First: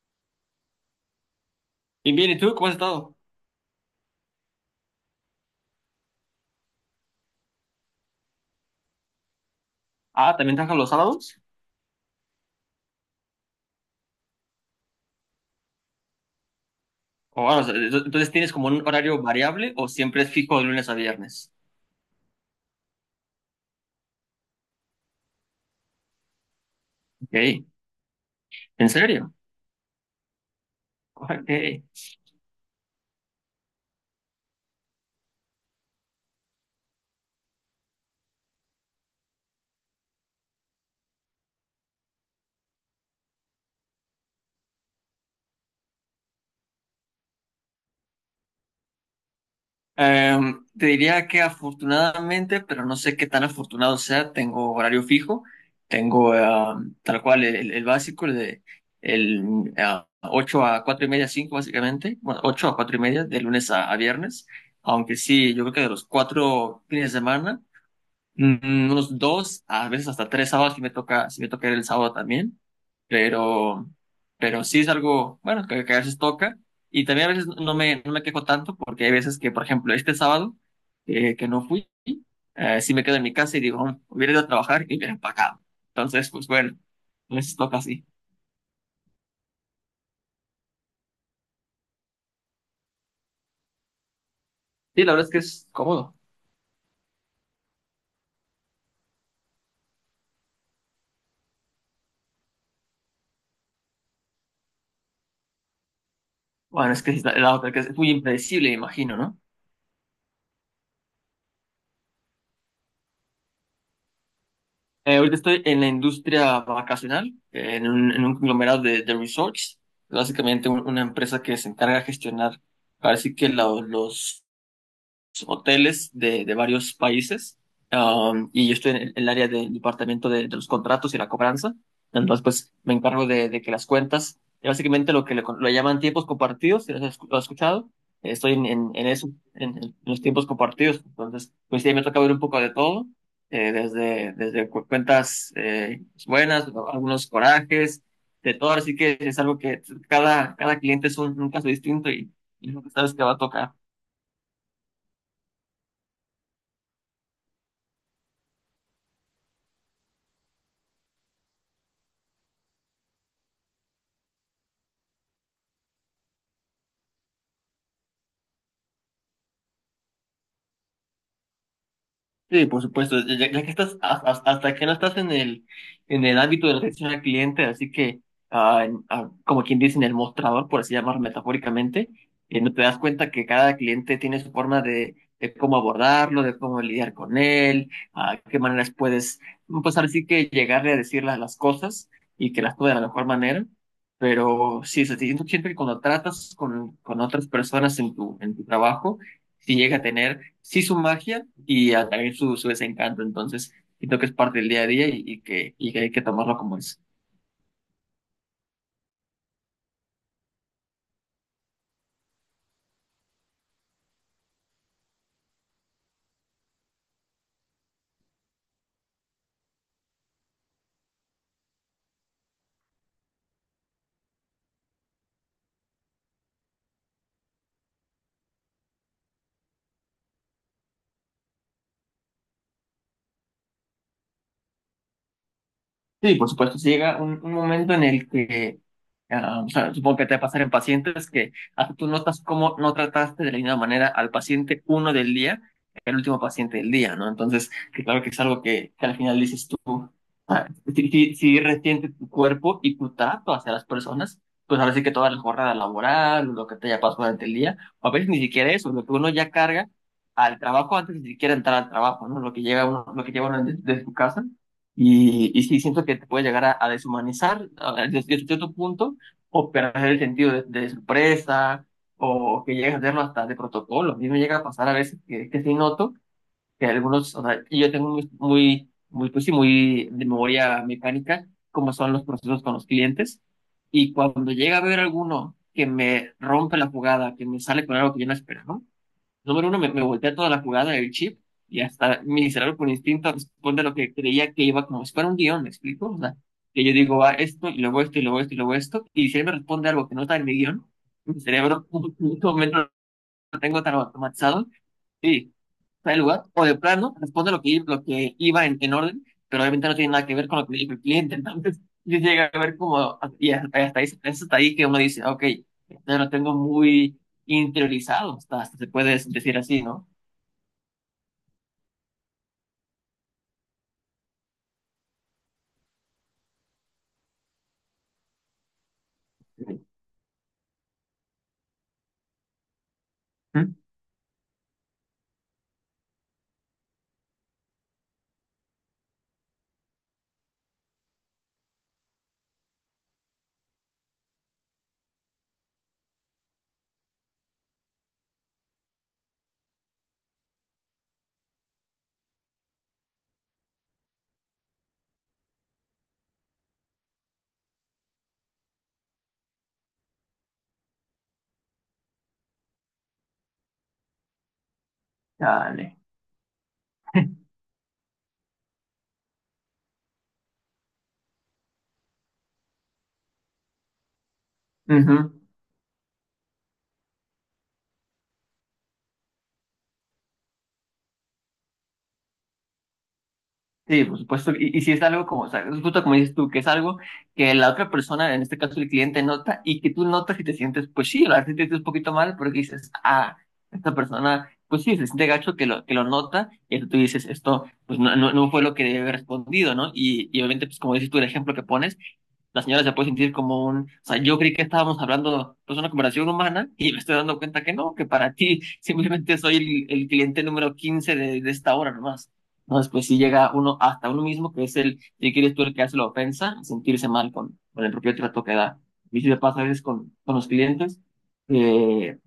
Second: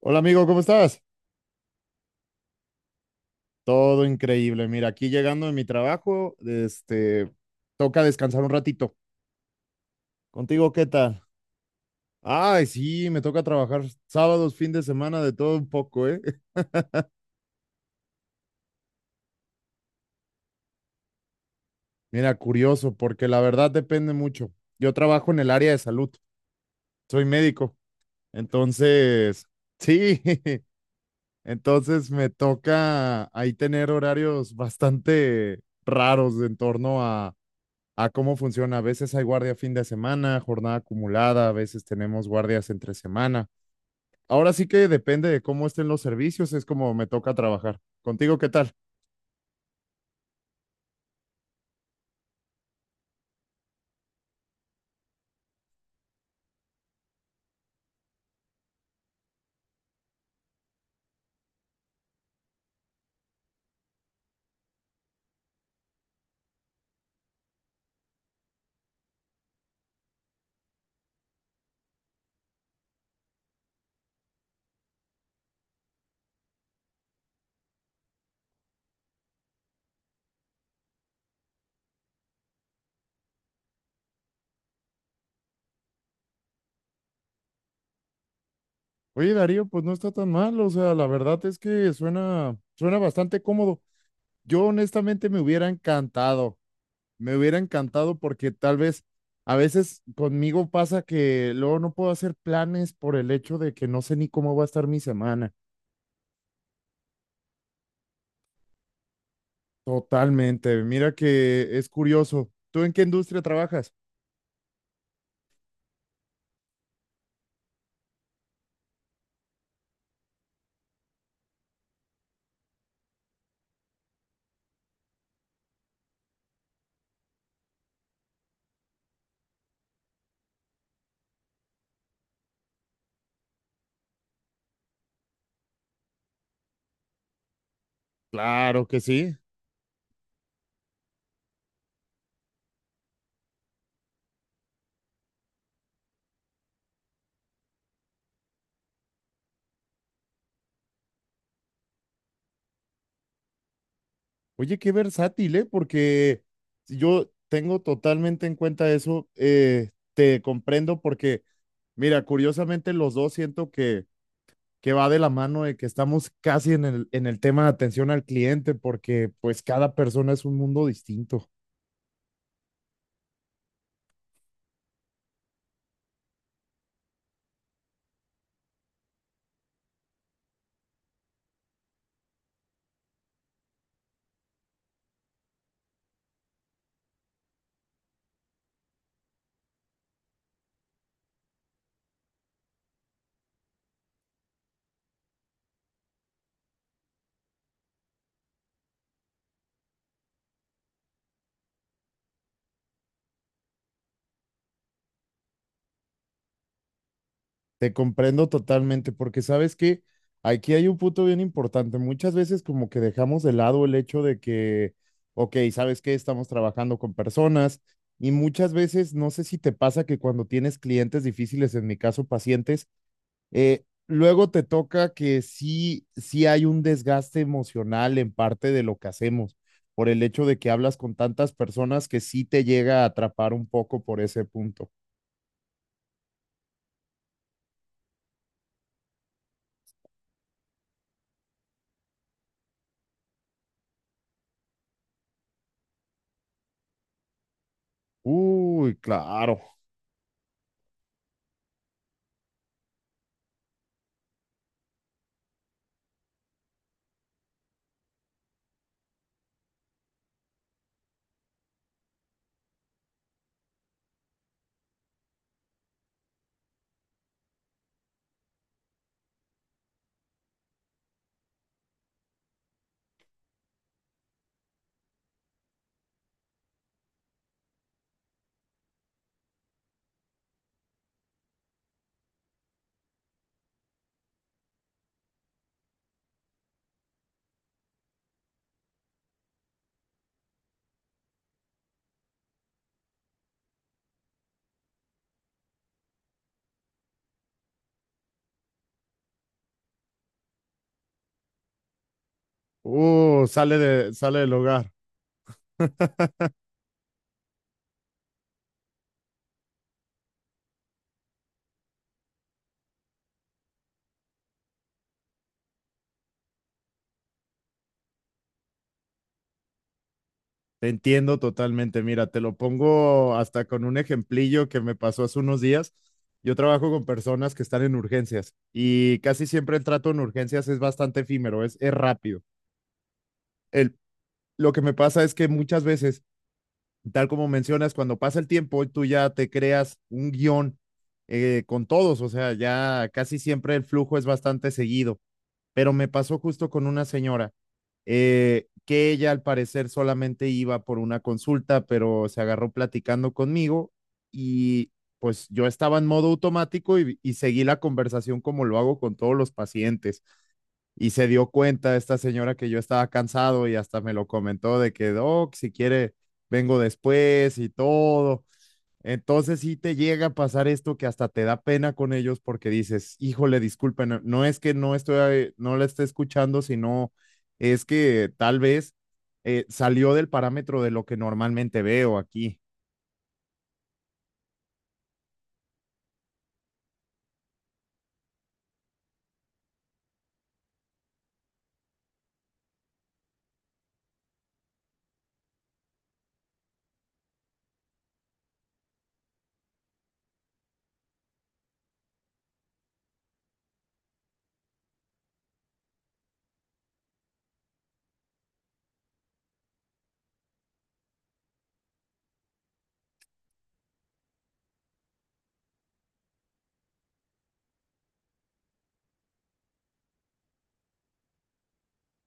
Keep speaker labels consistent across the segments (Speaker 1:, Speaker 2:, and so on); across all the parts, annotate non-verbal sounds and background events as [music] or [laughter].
Speaker 1: Hola amigo, ¿cómo estás?
Speaker 2: Bien, bien, ¿y tú cómo has estado?
Speaker 1: Todo increíble. Mira, aquí llegando de mi trabajo, este, toca descansar un ratito.
Speaker 2: Ah, ¿también
Speaker 1: ¿Contigo
Speaker 2: trabajas
Speaker 1: qué
Speaker 2: los
Speaker 1: tal?
Speaker 2: sábados?
Speaker 1: Ay, sí, me toca trabajar sábados, fin de semana, de todo un poco, ¿eh? [laughs]
Speaker 2: O sea, entonces tienes como un horario variable o siempre es fijo de lunes a viernes.
Speaker 1: Mira, curioso, porque la verdad depende mucho. Yo trabajo en el área de salud, soy
Speaker 2: Ok,
Speaker 1: médico,
Speaker 2: ¿en serio?
Speaker 1: entonces, sí, [laughs]
Speaker 2: Ok.
Speaker 1: entonces me toca ahí tener horarios bastante raros en torno a cómo funciona. A veces hay guardia fin de semana, jornada acumulada, a veces tenemos guardias entre semana. Ahora sí que depende de cómo estén los servicios, es como me toca trabajar. ¿Contigo qué tal?
Speaker 2: Te diría que afortunadamente, pero no sé qué tan afortunado sea, tengo horario fijo, tengo tal cual el básico, el de 8 a 4 y media, 5 básicamente, bueno, 8 a 4 y media de lunes a viernes, aunque sí, yo creo que de los cuatro fines de semana. Unos dos, a veces hasta tres sábados, si me toca ir el sábado también, pero, pero sí es algo, bueno, que a veces toca, y también a veces no me quejo tanto, porque hay veces que, por ejemplo, este sábado, que no fui, sí me quedo en mi casa y digo: Hubiera ido a trabajar y hubiera empacado." Entonces, pues bueno, a veces toca así.
Speaker 1: Oye, Darío, pues no está tan mal, o sea, la verdad es que suena bastante cómodo. Yo
Speaker 2: Sí, la verdad
Speaker 1: honestamente
Speaker 2: es que es cómodo.
Speaker 1: me hubiera encantado porque tal vez a veces conmigo pasa que luego no puedo hacer planes por el hecho de que no sé ni cómo va a estar mi semana.
Speaker 2: Bueno, es que es la otra, que es muy impredecible, me imagino, ¿no?
Speaker 1: Totalmente. Mira que es curioso. ¿Tú en qué industria trabajas?
Speaker 2: Ahorita estoy en la industria vacacional, en un conglomerado de resorts, básicamente una empresa que se encarga de gestionar, parece que los hoteles de varios países, y yo estoy en el área del departamento de los contratos y la cobranza. Entonces, pues me encargo de que las cuentas, básicamente lo que le, lo llaman tiempos compartidos, si lo has escuchado, estoy en,
Speaker 1: Claro
Speaker 2: en,
Speaker 1: que
Speaker 2: en eso,
Speaker 1: sí.
Speaker 2: en los tiempos compartidos. Entonces, pues sí, me toca ver un poco de todo, desde cuentas, buenas, algunos corajes, de todo. Así que es algo que cada cliente es un caso distinto, y es lo que sabes que va a tocar.
Speaker 1: Oye, qué versátil, ¿eh? Porque si yo tengo totalmente en cuenta eso. Te comprendo porque, mira, curiosamente los dos siento que va de la mano de que estamos casi en el tema de atención al cliente porque pues cada persona es un mundo distinto.
Speaker 2: Sí, por supuesto, ya que estás, hasta que no estás en el ámbito de la atención al cliente, así que, como quien dice, en el mostrador, por así llamar metafóricamente, no te das cuenta que cada cliente tiene su forma de cómo abordarlo, de cómo lidiar con él, a qué maneras puedes pues ahora sí que llegarle a decirle las cosas y que las tome de la mejor manera, pero sí, siento que cuando tratas con otras personas en tu trabajo, sí llega a tener, sí su magia y a también su desencanto. Entonces, siento que es parte del día a día, y que hay que tomarlo como es.
Speaker 1: Te comprendo totalmente, porque sabes que aquí hay un punto bien importante. Muchas veces como que dejamos de lado el hecho de que, ok, ¿sabes qué? Estamos trabajando con personas y muchas veces, no sé si te pasa que cuando tienes clientes difíciles, en mi caso pacientes, luego te toca que sí, sí hay un desgaste emocional en parte de lo que hacemos, por el hecho de que hablas con tantas personas que sí te llega a atrapar un poco por ese punto.
Speaker 2: Sí, por supuesto, si llega un momento en el que, o sea, supongo que te va a pasar en pacientes que hasta tú notas cómo no trataste de la misma manera al paciente uno del día, el último paciente del día, ¿no? Entonces, que claro que es algo que,
Speaker 1: Uy,
Speaker 2: que al final
Speaker 1: claro.
Speaker 2: dices tú, ah, si resiente tu cuerpo y tu trato hacia las personas, pues ahora sí que toda la jornada laboral, lo que te haya pasado durante el día, o a veces ni siquiera eso, lo que uno ya carga al trabajo antes de siquiera entrar al trabajo, ¿no? Lo que llega uno, lo que lleva uno desde de su casa, y sí, siento que te puede llegar a deshumanizar desde cierto punto, o perder el sentido de sorpresa, o que llegas a hacerlo hasta de protocolo. A mí me llega a pasar a veces que sí noto que algunos, o sea, y yo tengo muy, muy, muy, pues sí, muy de memoria mecánica como son los procesos con los clientes, y cuando llega a ver alguno que me rompe la jugada, que me sale con algo que yo no esperaba, número uno, me voltea toda la jugada del chip, y hasta mi cerebro por instinto responde a lo que creía que iba como si fuera un guión, ¿me explico? O sea, que yo digo, va esto y luego esto y luego esto y luego esto, y si él me responde algo que no está en mi guión, mi cerebro [laughs] en este momento lo
Speaker 1: Sale
Speaker 2: tengo tan
Speaker 1: de, sale del
Speaker 2: automatizado
Speaker 1: hogar.
Speaker 2: y está en el lugar, o de plano responde lo que iba en orden, pero obviamente no tiene nada que ver con lo que le dijo el cliente, [laughs] entonces yo llega a ver como, y hasta ahí, es hasta ahí que uno dice, ok, ya lo tengo muy interiorizado, hasta se puede decir así, ¿no?
Speaker 1: Te entiendo totalmente. Mira, te lo pongo hasta con un ejemplillo que me pasó hace unos días. Yo trabajo con personas que están en urgencias y casi siempre
Speaker 2: Ujú.
Speaker 1: el trato en urgencias es bastante efímero, es rápido. El, lo que me pasa es que muchas veces, tal como mencionas, cuando pasa el tiempo, tú ya te creas un guión con todos, o sea, ya casi siempre el flujo es bastante seguido. Pero me pasó justo con una señora que ella al parecer solamente iba por una consulta, pero se agarró platicando conmigo y pues yo estaba en modo automático y seguí la conversación como lo hago con todos los pacientes. Y se dio cuenta esta señora que yo estaba cansado y hasta me lo comentó de que, "Doc, si
Speaker 2: Dale.
Speaker 1: quiere, vengo después y todo." Entonces sí te llega a pasar esto que hasta te da pena con ellos porque dices, híjole, disculpen, no es que no estoy,
Speaker 2: Ujú.
Speaker 1: no la esté escuchando, sino es que tal vez salió del parámetro de lo que normalmente veo aquí.
Speaker 2: Sí, por supuesto. Y si es algo como, o sea, es justo como dices tú, que es algo que la otra persona, en este caso el cliente, nota y que tú notas y te sientes, pues sí, la verdad sí te sientes un poquito mal porque dices, esta persona, pues sí, se siente gacho que lo, nota, y entonces tú dices, esto, pues no, no, no fue lo que debe haber respondido, ¿no? Y obviamente, pues como dices tú, el ejemplo que pones, la señora se puede sentir como un, o sea, yo creí que estábamos hablando, pues, una conversación humana, y me estoy dando cuenta que no, que para ti [laughs] simplemente soy el cliente número 15 de esta hora nomás. Entonces, pues si llega uno hasta uno mismo, que es el, si quieres tú, el que hace la ofensa, sentirse mal con el propio trato que da. Y si te pasa a veces con los clientes, eh,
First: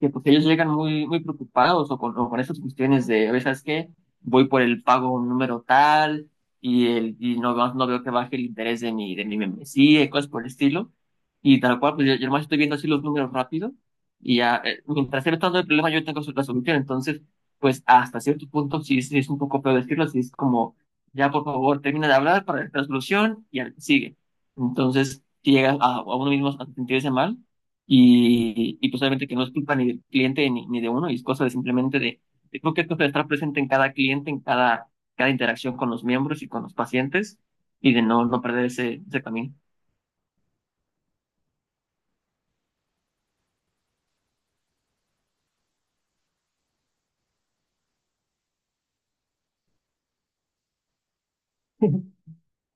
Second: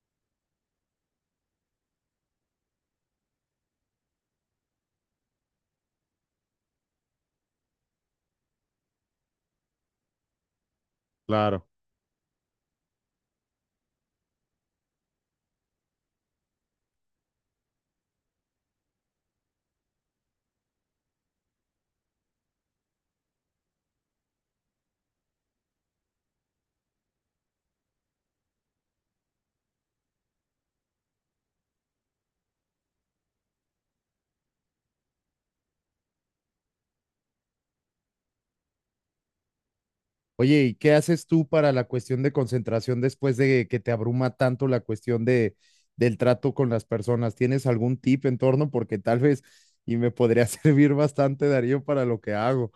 Speaker 2: que pues ellos llegan muy, muy preocupados, o con esas cuestiones de, oye, ¿sabes qué? Voy por el pago número tal y, el, y no, veo- no veo que baje el interés de mi membresía, y cosas por el estilo. Y
Speaker 1: Claro.
Speaker 2: tal cual, pues yo nomás estoy viendo así los números rápido, y ya, mientras él está dando el problema, yo tengo la solución. Entonces, pues hasta cierto punto sí es un poco feo decirlo, sí es como, ya por favor, termina de hablar para la solución y sigue. Entonces, si llega a uno mismo a sentirse mal, y pues obviamente que no es culpa ni del cliente ni de uno, y es cosa de simplemente creo que es cosa de estar presente en cada cliente, en cada interacción con los miembros y con los pacientes, y de no perder ese camino.
Speaker 1: Oye, ¿y qué haces tú para la cuestión de concentración después de que te abruma tanto la cuestión de, del trato con las personas? ¿Tienes algún tip en torno? Porque tal vez, y me podría [laughs] servir bastante, Darío, para
Speaker 2: [laughs]
Speaker 1: lo que hago.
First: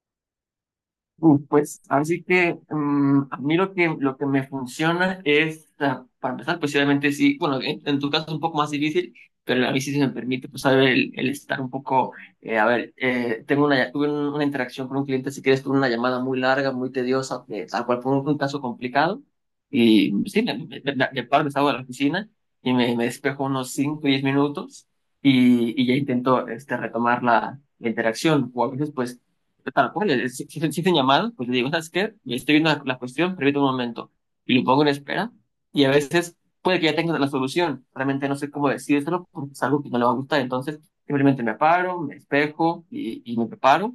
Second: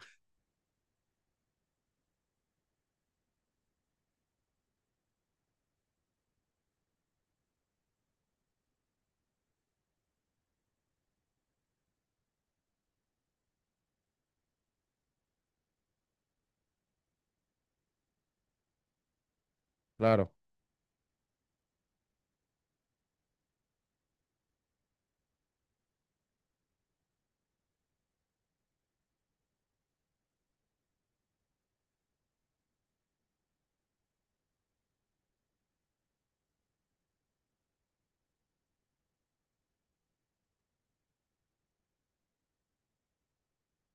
Speaker 2: Pues, así que a mí lo que, me funciona es, para empezar, pues obviamente sí, bueno, en tu caso es un poco más difícil, pero a mí sí se me permite, pues, saber el, estar un poco, a ver, tuve una interacción con un cliente, si quieres, tuve una llamada muy larga, muy tediosa, que tal cual fue un caso complicado, y
Speaker 1: Claro.
Speaker 2: sí, me paro, me salgo de la oficina, y me despejo unos 5, 10 minutos, y ya intento retomar la interacción, o a veces, pues, tal cual, si llamadas, pues le digo, ¿sabes qué? Estoy viendo la cuestión, permítame un momento. Y lo pongo en espera. Y a veces puede que ya tenga la solución. Realmente no sé cómo decírselo, porque es algo que no le va a gustar. Entonces, simplemente me paro, me espejo, y me preparo,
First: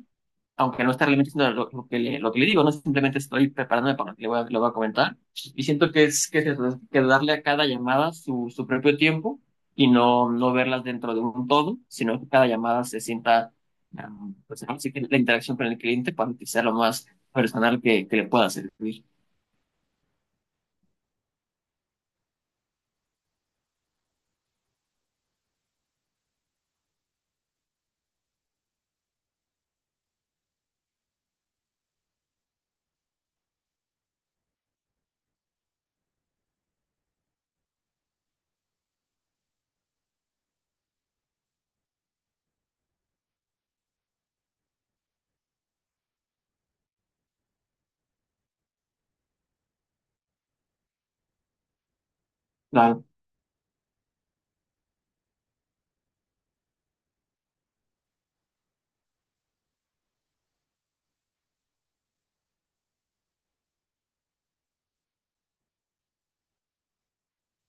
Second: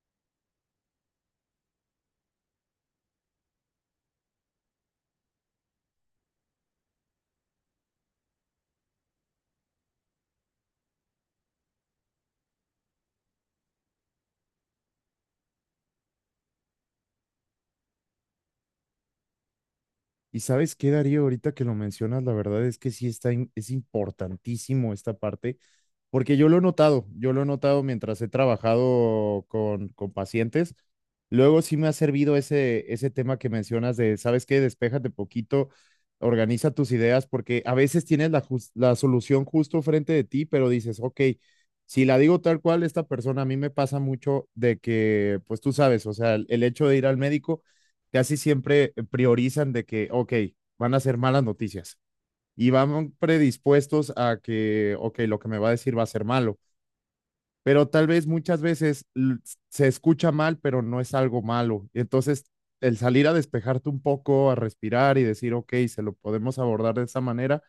Speaker 2: aunque no está realmente haciendo lo que le digo, no, simplemente estoy preparándome para lo que le voy a comentar. Y siento que que es eso, es que darle a cada llamada su, su propio tiempo, y no verlas dentro de un todo, sino que cada llamada se sienta, pues, así que la interacción con el cliente, para que sea lo más personal que le pueda servir.
Speaker 1: Y sabes qué, Darío, ahorita que lo mencionas, la verdad es que sí está, es importantísimo esta parte, porque yo lo he notado, yo lo he notado mientras he trabajado con pacientes. Luego sí me ha servido ese, ese tema que mencionas de, ¿sabes qué? Despéjate poquito, organiza tus ideas, porque a veces tienes la, la solución justo frente de ti, pero dices, ok, si la digo tal cual, esta persona a mí me pasa mucho de que, pues tú sabes, o sea, el hecho de ir al médico casi siempre priorizan de que, ok, van a ser malas noticias y
Speaker 2: Claro.
Speaker 1: van predispuestos a que, ok, lo que me va a decir va a ser malo, pero tal vez muchas veces se escucha mal, pero no es algo malo. Entonces, el salir a despejarte un poco, a respirar y decir, ok, se lo podemos abordar de esa manera,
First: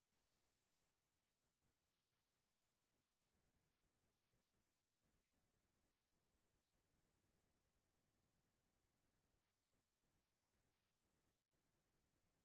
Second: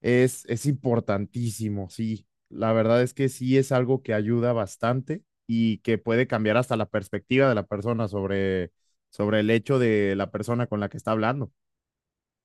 Speaker 1: es importantísimo, sí. La verdad es que sí es algo que ayuda bastante y que puede cambiar hasta la perspectiva de la persona sobre, sobre el hecho de la persona con la que está hablando.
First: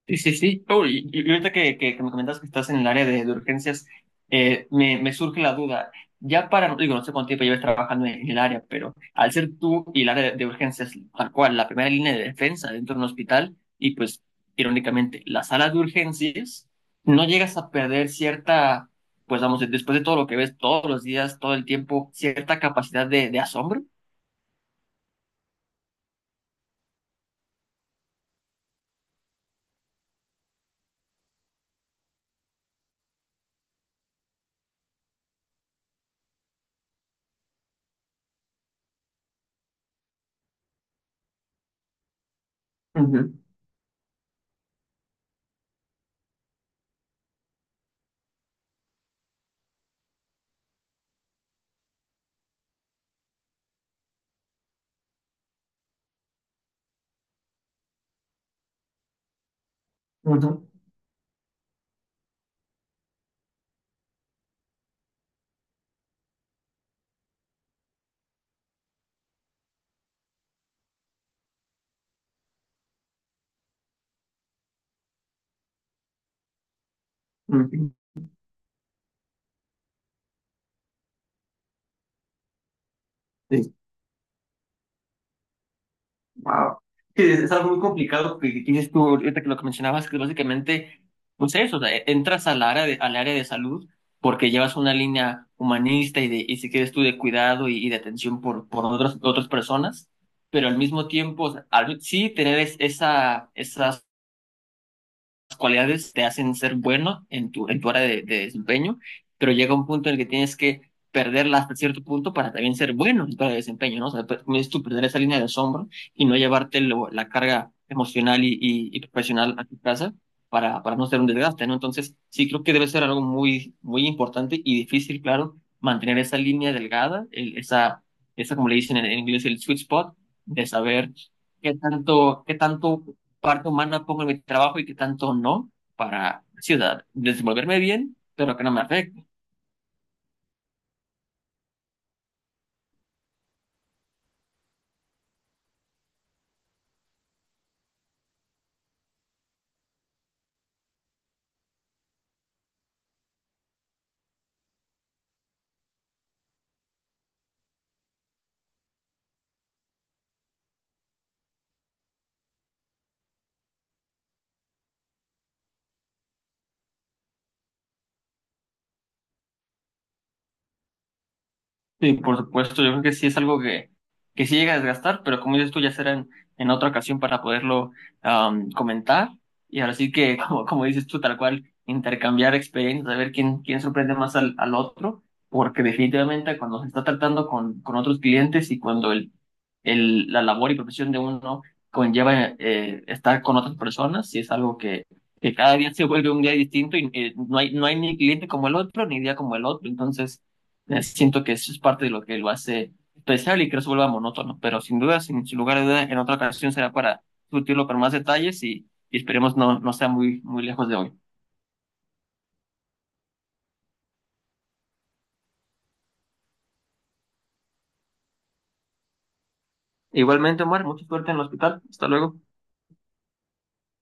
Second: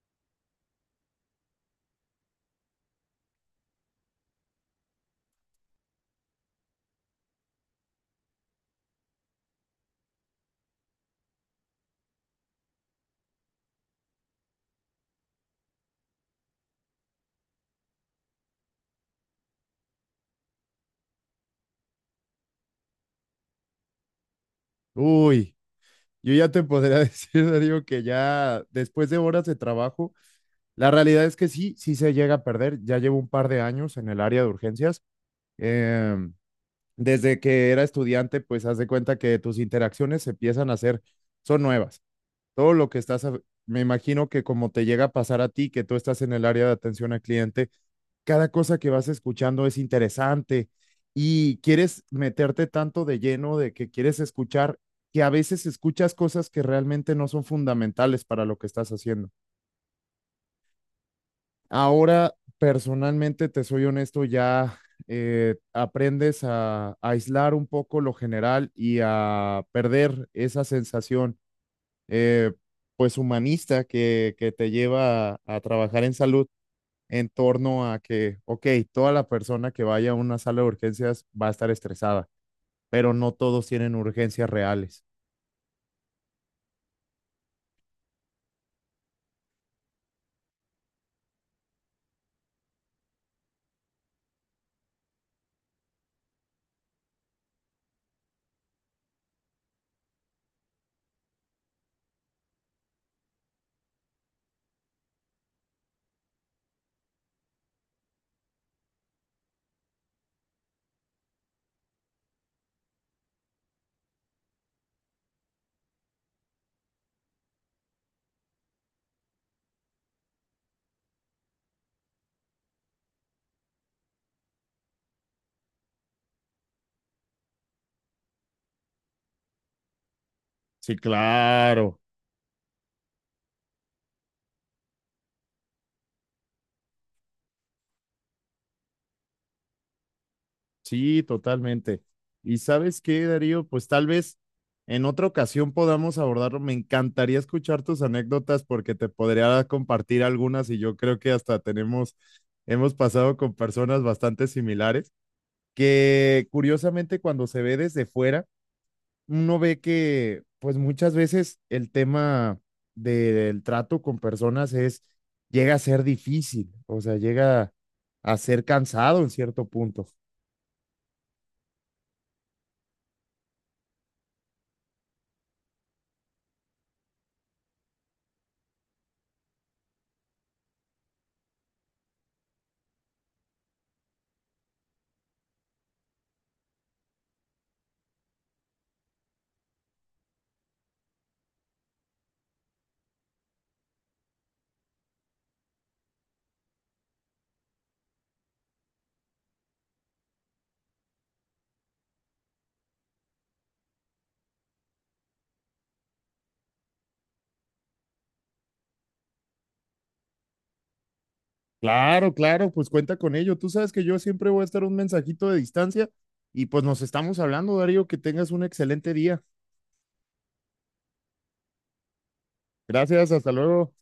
Speaker 2: Sí, sí, sí. Oh, y ahorita que me comentas que estás en el área de urgencias, me surge la duda. Ya para, digo, no sé cuánto tiempo llevas trabajando en el área, pero al ser tú y el área de urgencias, tal cual, la primera línea de defensa dentro de un hospital, y pues, irónicamente, la sala de urgencias, no llegas a perder cierta, pues vamos, después de todo lo que ves todos los días, todo el tiempo, cierta capacidad de asombro.
Speaker 1: Uy, yo ya te podría [laughs] decir, Darío, que ya después de horas de trabajo, la realidad es que sí, sí se llega a perder. Ya llevo un par de años en el área de urgencias. Em, Desde que era estudiante, pues haz de cuenta que tus interacciones se empiezan a hacer, son nuevas. Todo lo que
Speaker 2: Ujú,
Speaker 1: estás, me imagino que como te llega a pasar a ti, que tú estás en el área de atención al cliente, cada cosa que vas escuchando es interesante y quieres meterte tanto de lleno de que quieres escuchar, que a veces escuchas cosas que realmente no son fundamentales para lo que estás haciendo.
Speaker 2: ujú,
Speaker 1: Ahora, personalmente, te soy honesto, ya aprendes a aislar un poco lo general y a perder esa sensación eh, pues humanista que te lleva a trabajar en salud en torno
Speaker 2: ujú.
Speaker 1: a que, ok, toda la persona que vaya a una sala de urgencias va a estar estresada, pero no todos
Speaker 2: Sí.
Speaker 1: tienen urgencias reales.
Speaker 2: Wow. Es algo muy complicado que tienes tú ahorita, que lo que mencionabas, que básicamente, pues eso, o sea, entras al área de, salud, porque llevas una línea humanista y, si quieres tú, de cuidado, y de atención por, otras personas, pero al mismo tiempo, o sea, sí tener esa cualidades te hacen ser bueno en tu área de desempeño, pero llega un punto en el que tienes que perderla hasta cierto punto para también ser bueno en tu área de desempeño, ¿no? O sea, como dices tú, perder esa línea de asombro, y no llevarte la carga emocional y profesional a tu casa, para no ser un desgaste, ¿no? Entonces, sí creo que debe ser algo muy, muy importante y difícil, claro, mantener esa línea delgada, esa, como le dicen en inglés, el sweet spot, de
Speaker 1: Sí,
Speaker 2: saber qué
Speaker 1: claro,
Speaker 2: tanto, qué tanto parte humana pongo en mi trabajo y qué tanto no, para ciudad, desenvolverme bien, pero que no me afecte.
Speaker 1: sí, totalmente. ¿Y sabes qué, Darío? Pues tal vez en otra ocasión podamos abordarlo. Me encantaría escuchar tus anécdotas porque te podría compartir algunas y yo creo que hasta tenemos, hemos pasado con personas bastante similares. Que curiosamente cuando se ve desde fuera, uno ve que pues muchas veces el tema del trato con personas es, llega a ser difícil, o sea, llega a ser cansado en cierto punto.
Speaker 2: Sí, por supuesto, yo creo que sí es algo que sí llega a desgastar, pero como dices tú, ya será en otra ocasión para poderlo comentar. Y ahora sí que, [laughs] como dices tú, tal cual, intercambiar experiencias, a ver quién sorprende más al otro, porque definitivamente cuando se está tratando con otros clientes, y cuando la labor y profesión de uno conlleva estar con otras personas, sí es algo que cada día se vuelve un día distinto, y no hay ni cliente como el otro, ni día como el otro. Entonces, siento que eso es parte de lo que lo hace especial y que no se vuelva monótono, pero sin duda, sin lugar a duda, en otra ocasión será para discutirlo con más detalles, y esperemos no sea muy, muy lejos de hoy.
Speaker 1: Claro, claro, pues cuenta con ello. Tú sabes que yo siempre voy a estar un mensajito de distancia y pues nos estamos hablando, Darío, que tengas un excelente día.
Speaker 2: Igualmente, Omar, mucha suerte en el hospital. Hasta luego.
Speaker 1: Gracias, hasta luego.